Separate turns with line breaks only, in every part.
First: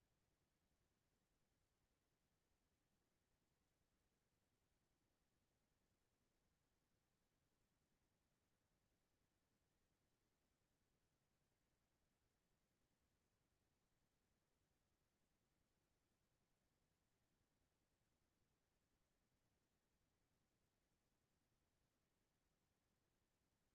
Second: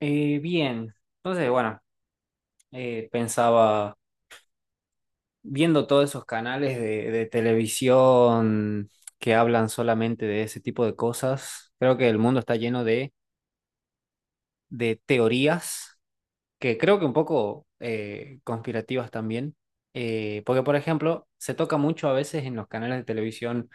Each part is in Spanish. Bien, entonces, bueno, pensaba, viendo todos esos canales de televisión que hablan solamente de ese tipo de cosas. Creo que el mundo está lleno de teorías, que creo que un poco conspirativas también. Porque, por ejemplo, se toca mucho a veces en los canales de televisión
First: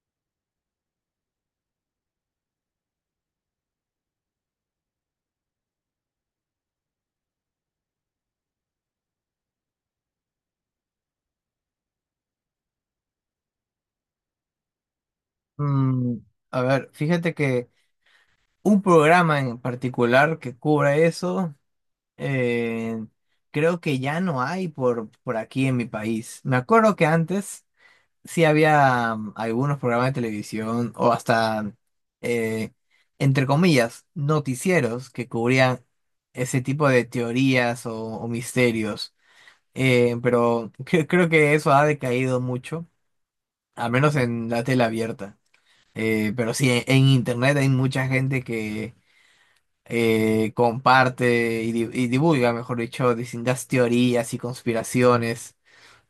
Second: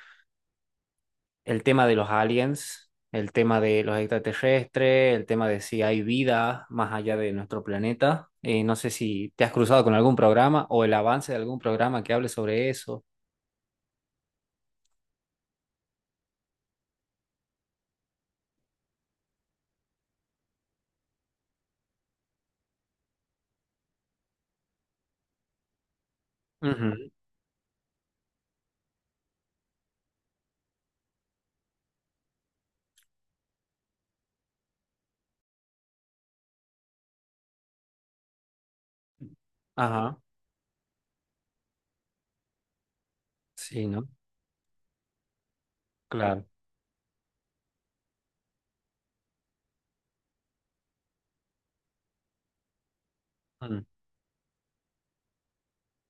el tema de los aliens, el tema de los extraterrestres, el tema de si hay vida más allá de nuestro planeta. No sé si te has cruzado con algún programa o el avance de algún programa que hable sobre eso.
Mm, a ver, fíjate que un programa en particular que cubra eso, eh, creo que ya no hay por aquí en mi país. Me
Ujú.
acuerdo que antes sí había algunos programas de televisión o hasta, eh, entre comillas, noticieros que cubrían ese tipo de teorías o misterios.
Ajá,
Pero creo que eso ha decaído mucho,
sí,
al
¿no?
menos en la tele abierta.
Claro.
Pero sí, en internet hay mucha gente que comparte y divulga, mejor dicho, distintas
Mm,
teorías y conspiraciones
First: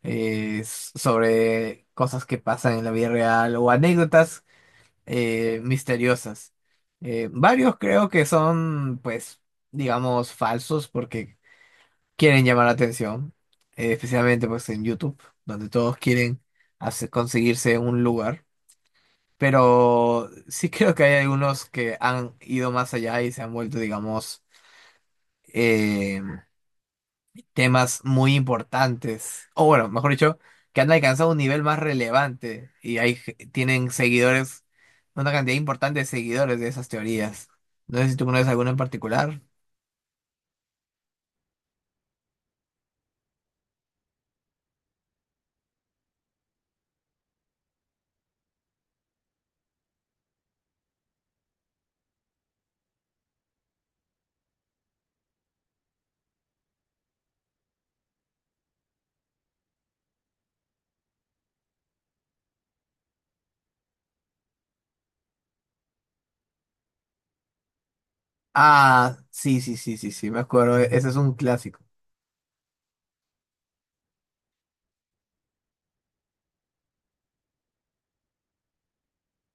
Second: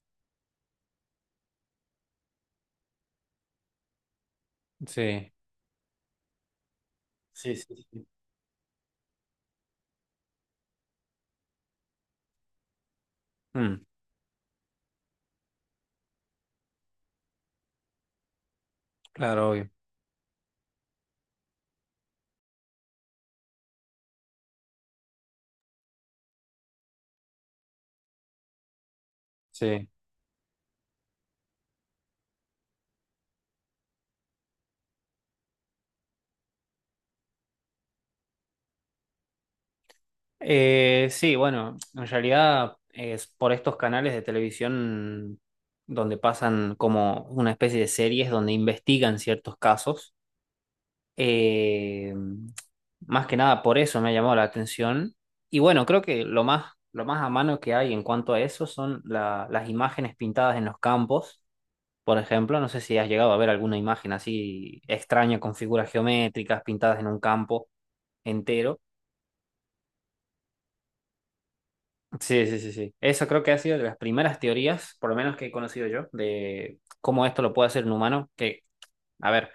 sobre cosas que pasan en la vida real o anécdotas
sí,
misteriosas.
sí, sí,
Varios
sí.
creo que son, pues, digamos, falsos porque quieren llamar la atención,
Mm,
especialmente pues en YouTube, donde todos quieren conseguirse un lugar.
claro, obvio.
Pero sí creo que hay algunos que han ido más allá y se han vuelto, digamos, eh, temas muy importantes. O
Sí.
bueno, mejor dicho, que han alcanzado un nivel más relevante y hay, tienen seguidores, una cantidad importante de seguidores de esas teorías. No sé si tú conoces alguna en particular.
Sí, bueno, en realidad es por estos canales de televisión donde pasan como una especie de series donde investigan ciertos casos. Eh, Más que nada por eso me ha llamado la atención. Y bueno, creo que lo más a mano que hay en cuanto a eso son las imágenes pintadas en los campos. Por ejemplo, no sé si has llegado a ver alguna imagen así extraña con figuras geométricas pintadas en un campo entero.
Ah, sí, sí, sí, sí, sí, me acuerdo. Ese es un clásico.
Sí, sí, sí, sí. Eso creo que ha sido de las primeras teorías, por lo menos que he conocido yo, de cómo esto lo puede hacer un humano, que, a ver,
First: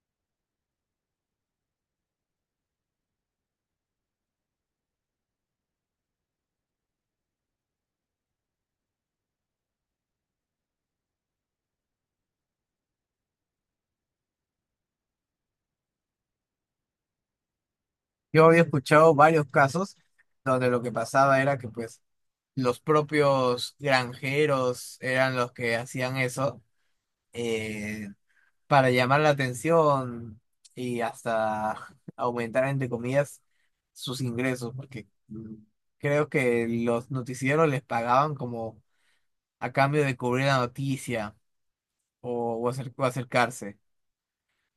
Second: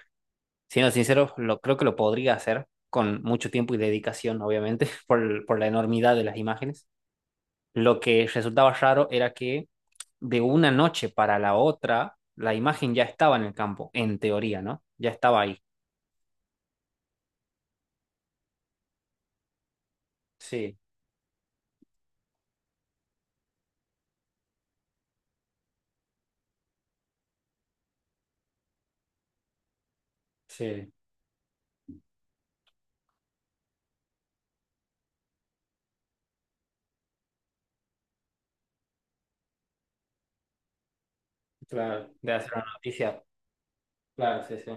siendo sincero, creo que lo podría hacer con mucho tiempo y dedicación, obviamente, por la enormidad de las imágenes. Lo que resultaba raro era que de una noche para la otra, la imagen ya estaba en el campo, en teoría, ¿no? Ya estaba ahí.
Yo había escuchado varios casos donde
Sí,
lo que pasaba era que pues los propios granjeros eran los que hacían eso eh, para llamar la atención
sí,
y hasta aumentar, entre comillas, sus ingresos, porque creo que los noticieros les pagaban como a cambio de cubrir la noticia
claro. De hacer
o, o
una
acer- o
noticia.
acercarse.
Claro, sí, sí.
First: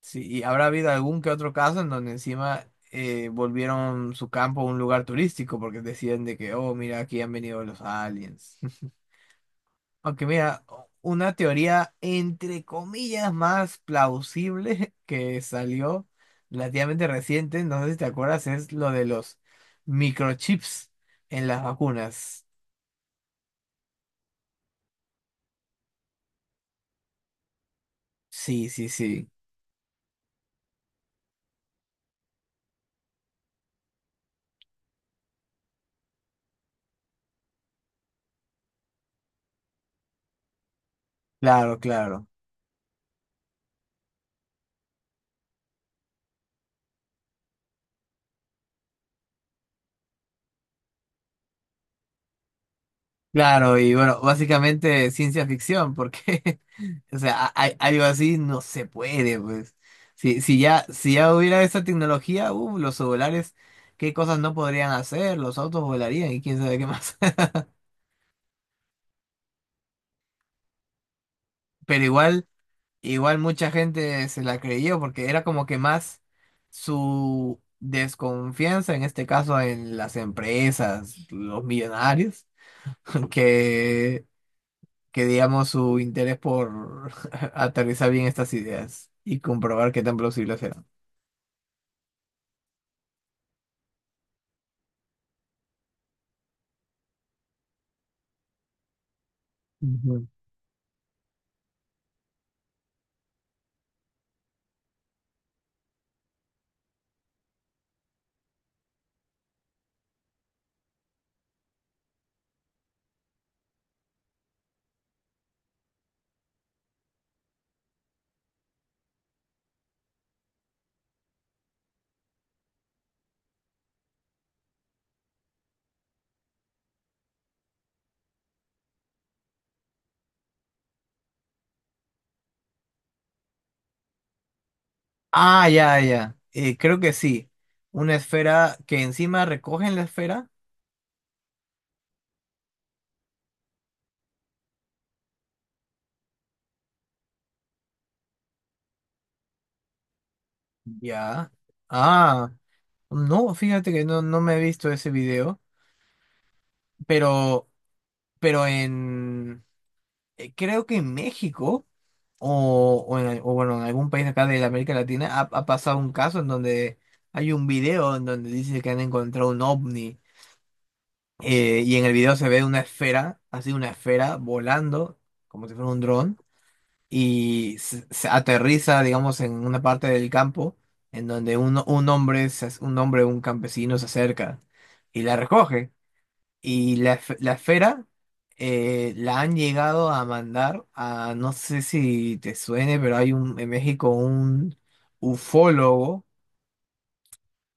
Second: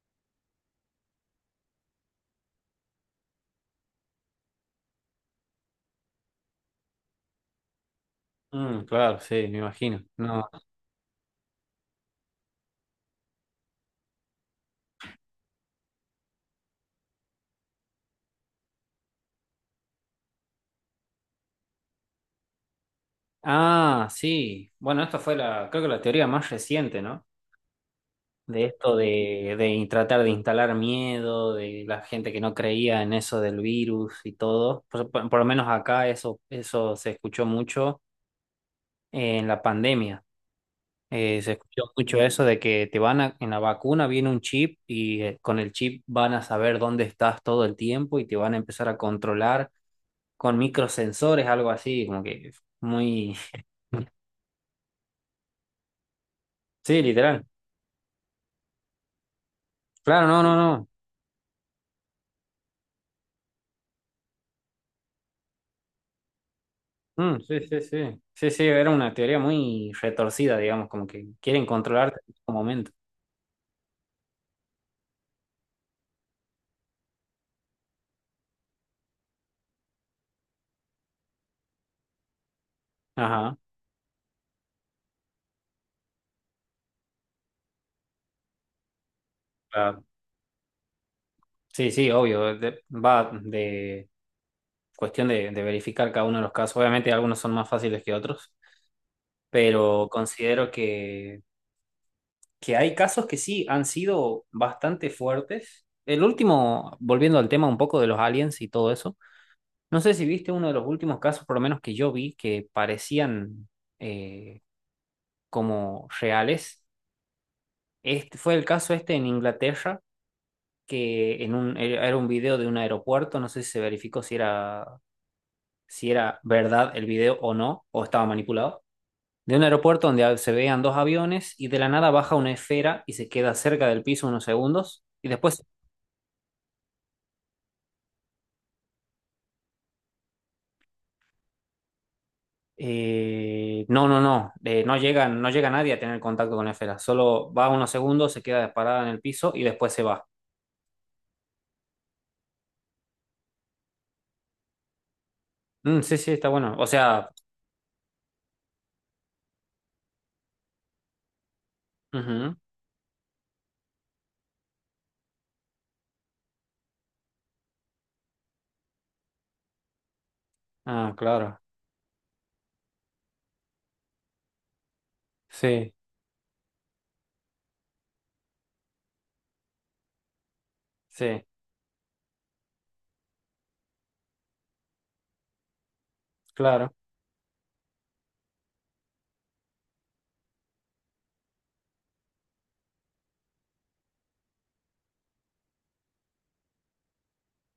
Sí, y habrá habido algún que otro caso en donde encima volvieron su campo un lugar turístico porque decían de que, oh, mira, aquí han venido los aliens.
Mm, claro, sí, me imagino.
Aunque
No.
mira, una teoría entre comillas más plausible que salió relativamente reciente, no sé si te acuerdas, es lo de los microchips en las vacunas.
Ah, sí. Bueno, esta fue creo que la teoría más reciente, ¿no? De
Sí, sí,
esto
sí.
de, tratar de instalar miedo, de la gente que no creía en eso del virus y todo. Por lo menos acá eso se escuchó mucho en la pandemia. Se
Claro,
escuchó mucho
claro.
eso de que en la vacuna viene un chip y con el chip van a saber dónde estás todo el tiempo y te van a empezar a controlar con microsensores, algo así, como que muy...
Claro, y bueno, básicamente ciencia ficción, porque
Sí,
o sea,
literal.
algo así no se puede, pues.
Claro, no, no,
Si ya,
no.
si ya hubiera esa tecnología, los celulares, qué cosas no podrían hacer, los autos volarían y quién sabe qué más.
Mm, sí, sí, sí. Sí, sí, era una teoría muy retorcida, digamos, como que quieren
Pero
controlarte en
igual.
todo momento.
Igual mucha gente se la creyó porque era como que más su desconfianza, en este caso en las empresas, los millonarios,
Ajá.
que, que digamos su interés por aterrizar bien estas ideas y comprobar qué
Claro.
tan plausibles eran.
Sí, sí, obvio. Va de cuestión de verificar cada uno de los casos. Obviamente algunos son más fáciles que otros, pero
Ujú.
considero que, hay casos que sí han sido bastante fuertes. El último, volviendo al tema un poco de los aliens y todo eso, no sé si viste uno de los últimos casos, por lo menos que yo vi, que parecían eh, como reales. Este, fue el caso este en Inglaterra, que era un video de un aeropuerto, no sé si se verificó si era, si era verdad el video o no, o estaba manipulado, de un aeropuerto donde se veían dos aviones y de la nada baja una esfera y se queda cerca del piso unos segundos y después,
Ah, ya, ya. Creo que sí. Una esfera que encima recogen la esfera.
no, no, no, no llega nadie a tener contacto con la esfera, solo va unos segundos, se queda disparada en el piso y después se va.
Ya. Ah, no, fíjate que no, no me he visto ese video,
Mm, sí, sí, está bueno. O sea,
pero... Pero creo que en México
ujú.
o bueno, en algún país acá de la América Latina ha, ha pasado un caso en donde hay un video en donde dice que han encontrado un ovni,
Ah, claro,
y en el video se ve una esfera, así una esfera volando como si fuera
sí,
un dron se aterriza, digamos, en una parte del campo en
sí,
donde un hombre, un hombre, un campesino se acerca y la recoge.
claro.
Y la esfera la han llegado a mandar a, no sé si te suene, pero hay un, en México un ufólogo,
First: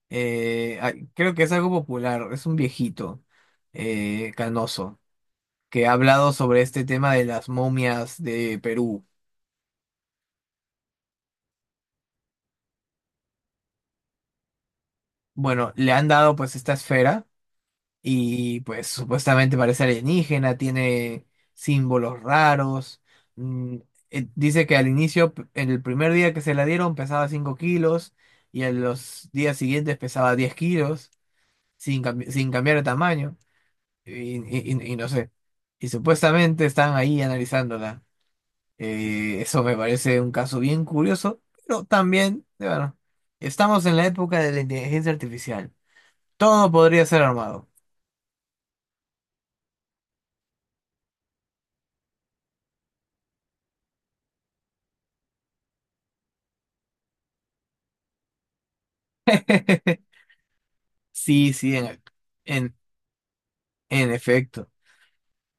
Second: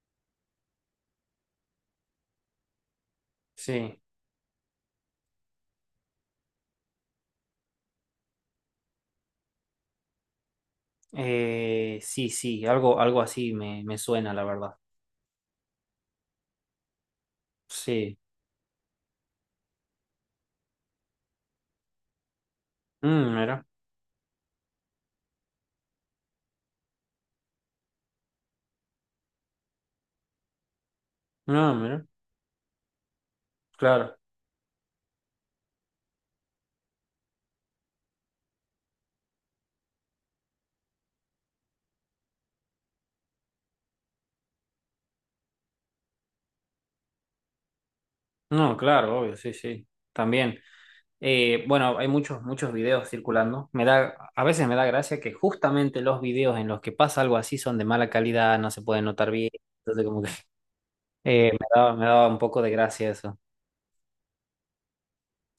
creo que es algo popular, es un viejito
Sí.
canoso, que ha hablado sobre este tema de las momias de Perú.
Sí, sí, algo así me suena, la verdad.
Bueno, le han dado pues esta esfera.
Sí.
Y pues supuestamente parece alienígena, tiene símbolos raros.
Mm, mira,
mm, Dice que al inicio, en el primer día que se la dieron pesaba 5 kilos y en los días siguientes pesaba 10 kilos
no,
sin,
mira,
sin cambiar de tamaño.
claro.
Y no sé. Y supuestamente están ahí analizándola. Eso me parece un caso bien curioso, pero también, bueno, estamos en la época de la inteligencia artificial. Todo podría ser armado.
No, claro, obvio, sí, sí. También. Bueno, hay muchos, muchos videos circulando. A veces me da gracia que justamente los videos en los que pasa algo así son de mala calidad, no se pueden notar bien. Entonces, como que
Sí, sí,
me daba un poco de
en,
gracia eso.
en efecto.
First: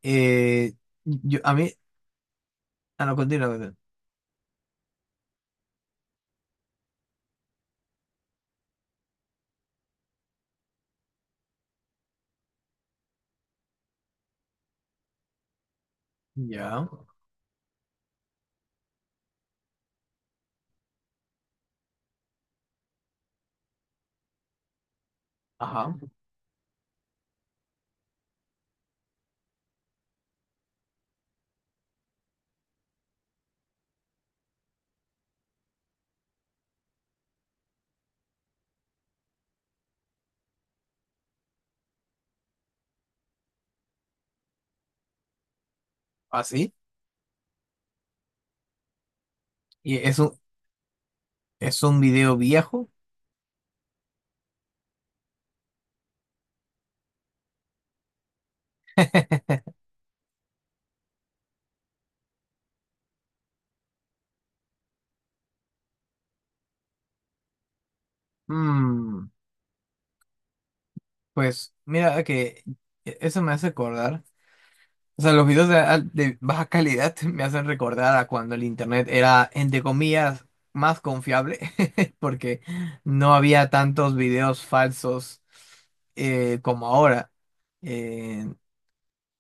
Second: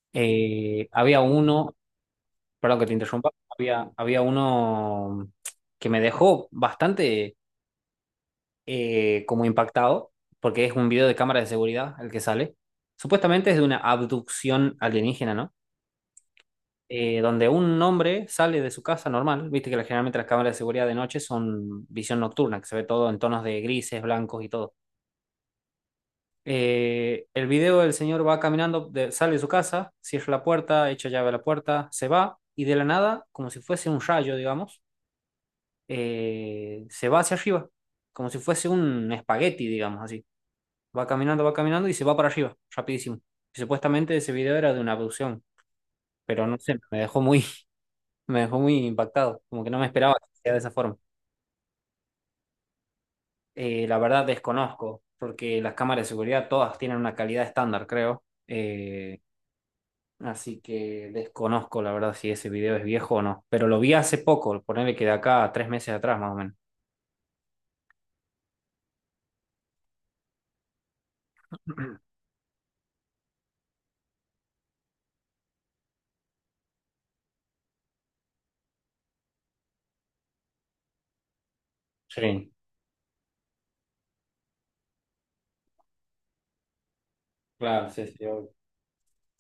Eh,
Había
a mí,
uno, perdón que te
a lo
interrumpa,
continuo. Continúa.
había, uno que me dejó bastante, como impactado, porque es un video de cámara de seguridad el que sale. Supuestamente es de una abducción alienígena, ¿no?
Ya,
Donde un hombre sale de su casa normal, viste que generalmente las cámaras de seguridad de noche son visión nocturna, que se ve todo en tonos de grises, blancos y todo.
ajá,
El video del señor va caminando, sale de su casa, cierra la puerta, echa llave a la puerta, se va y de la nada, como si fuese un rayo, digamos, se va hacia arriba, como si fuese un espagueti, digamos así. Va caminando y se va para arriba, rapidísimo. Y supuestamente ese video era de una abducción, pero no
así.
sé, me dejó muy, me dejó muy impactado, como que no me
Y
esperaba que sea de esa forma.
es un video viejo.
La verdad desconozco, porque las cámaras de seguridad todas tienen una calidad estándar, creo. Así que desconozco, la verdad, si ese video es viejo o no. Pero lo vi hace poco, ponerle que de acá a 3 meses atrás, más o menos.
Mm, pues mira que eso me hace acordar. O sea, los videos de, de baja calidad me hacen recordar a cuando el internet era, entre comillas, más confiable,
Sí,
porque no había tantos videos falsos como ahora.
claro, sí, sí.
Eh,
Obvio.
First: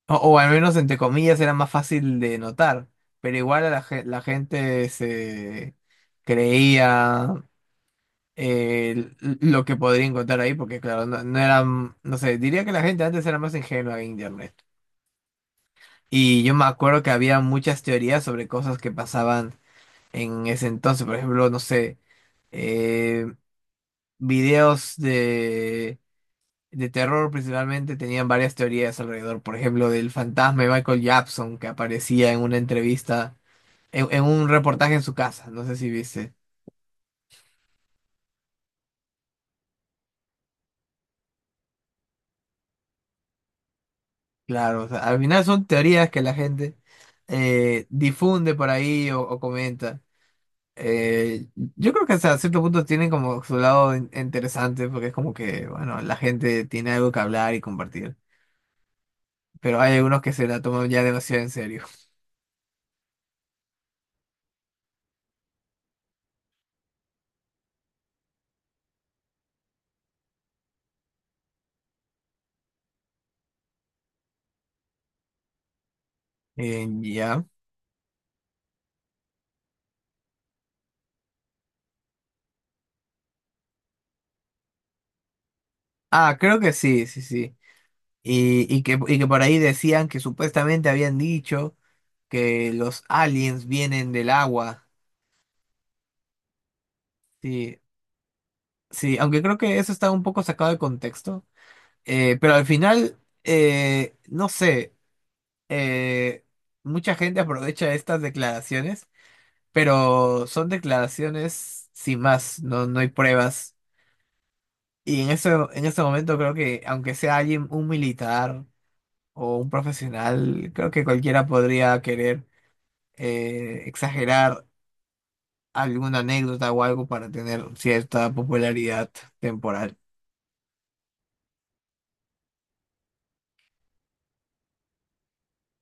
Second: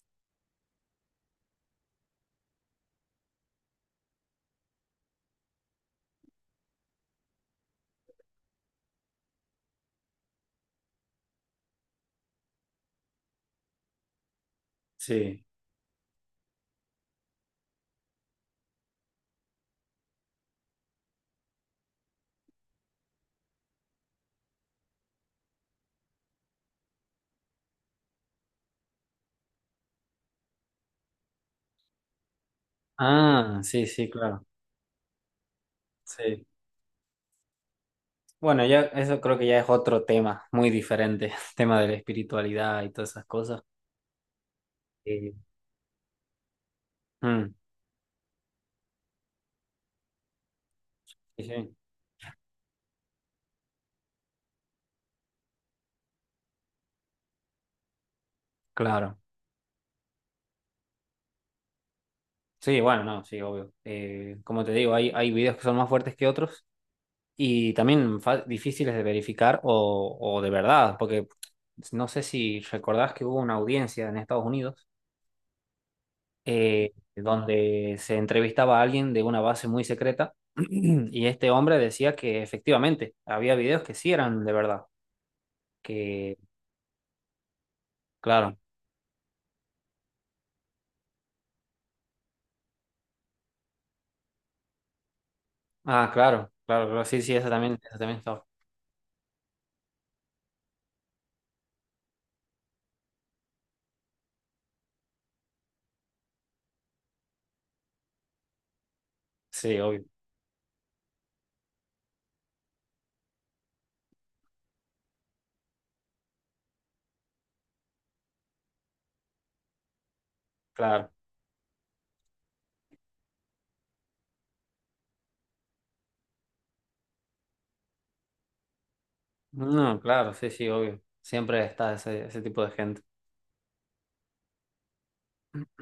O, o al menos entre comillas era más fácil de notar, pero igual a la gente se creía eh, lo que podría encontrar ahí, porque claro, no, no eran, no sé, diría que la gente antes era más ingenua en internet.
Sí.
Y yo me acuerdo que había muchas teorías sobre cosas que pasaban en ese entonces, por ejemplo, no sé, eh, videos de terror principalmente tenían varias teorías alrededor, por ejemplo, del fantasma de Michael Jackson que aparecía en una entrevista,
Ah, sí, sí,
en
claro.
un reportaje en su casa, no sé si viste.
Sí. Bueno, ya eso creo que ya es otro tema muy diferente, tema de la espiritualidad y todas esas cosas.
Claro, o sea, al
Eh,
final son teorías que la gente
mm,
difunde por ahí o comenta.
sí,
Eh,
sí,
yo creo que hasta cierto punto tienen como su lado interesante porque es como que, bueno, la gente tiene algo que hablar y compartir.
claro.
Pero hay algunos que se la toman ya demasiado en serio.
Sí, bueno, no, sí, obvio. Como te digo, hay videos que son más fuertes que otros y también difíciles de verificar o de verdad, porque no sé si recordás que hubo una audiencia en Estados Unidos eh,
Ya.
donde se entrevistaba a alguien de una base muy secreta y este hombre decía que efectivamente había videos que sí eran de verdad, que...
Ah, creo que sí, sí, sí.
Claro.
Y que por ahí decían que supuestamente habían dicho que los aliens vienen del agua.
Ah, claro, claro, claro, sí, sí,
Sí,
esa también está.
sí, aunque creo que eso está un poco sacado de contexto. Pero al final, no sé, eh, mucha gente aprovecha estas declaraciones,
Sí, obvio,
pero son declaraciones sin más, no, no hay pruebas. Y en eso, en ese momento creo que aunque sea alguien, un militar o un profesional, creo que
claro.
cualquiera podría querer. Exagerar alguna anécdota o algo para tener cierta popularidad temporal.
No, claro, sí, sí, obvio. Siempre está ese tipo de gente.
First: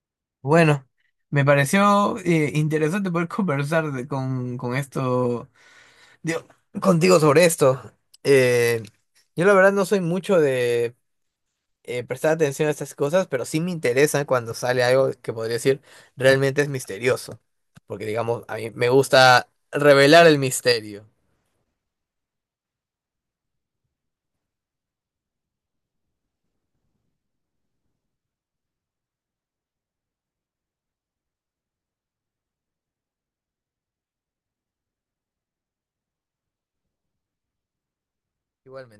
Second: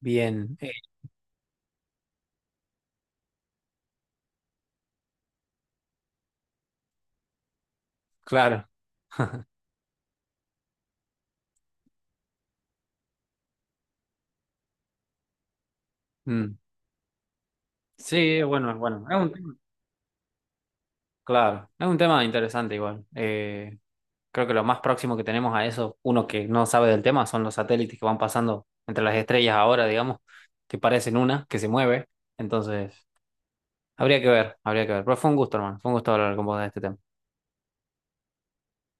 Bien,
Bueno, me pareció interesante poder con esto, digo, contigo sobre esto.
claro.
Eh, yo la verdad no soy mucho de prestar atención a estas cosas, pero sí me interesa cuando sale algo que podría decir
Mm.
realmente es misterioso, porque
Sí,
digamos, a mí
bueno,
me
bueno, es un
gusta
tema,
revelar el misterio.
claro, es un tema interesante igual. Creo que lo más próximo que tenemos a eso, uno que no sabe del tema, son los satélites que van pasando entre las estrellas ahora, digamos, que parecen que se mueve. Entonces, habría que ver, habría que ver. Pero fue un gusto, hermano, fue un gusto hablar con vos de este tema.
Igualmente.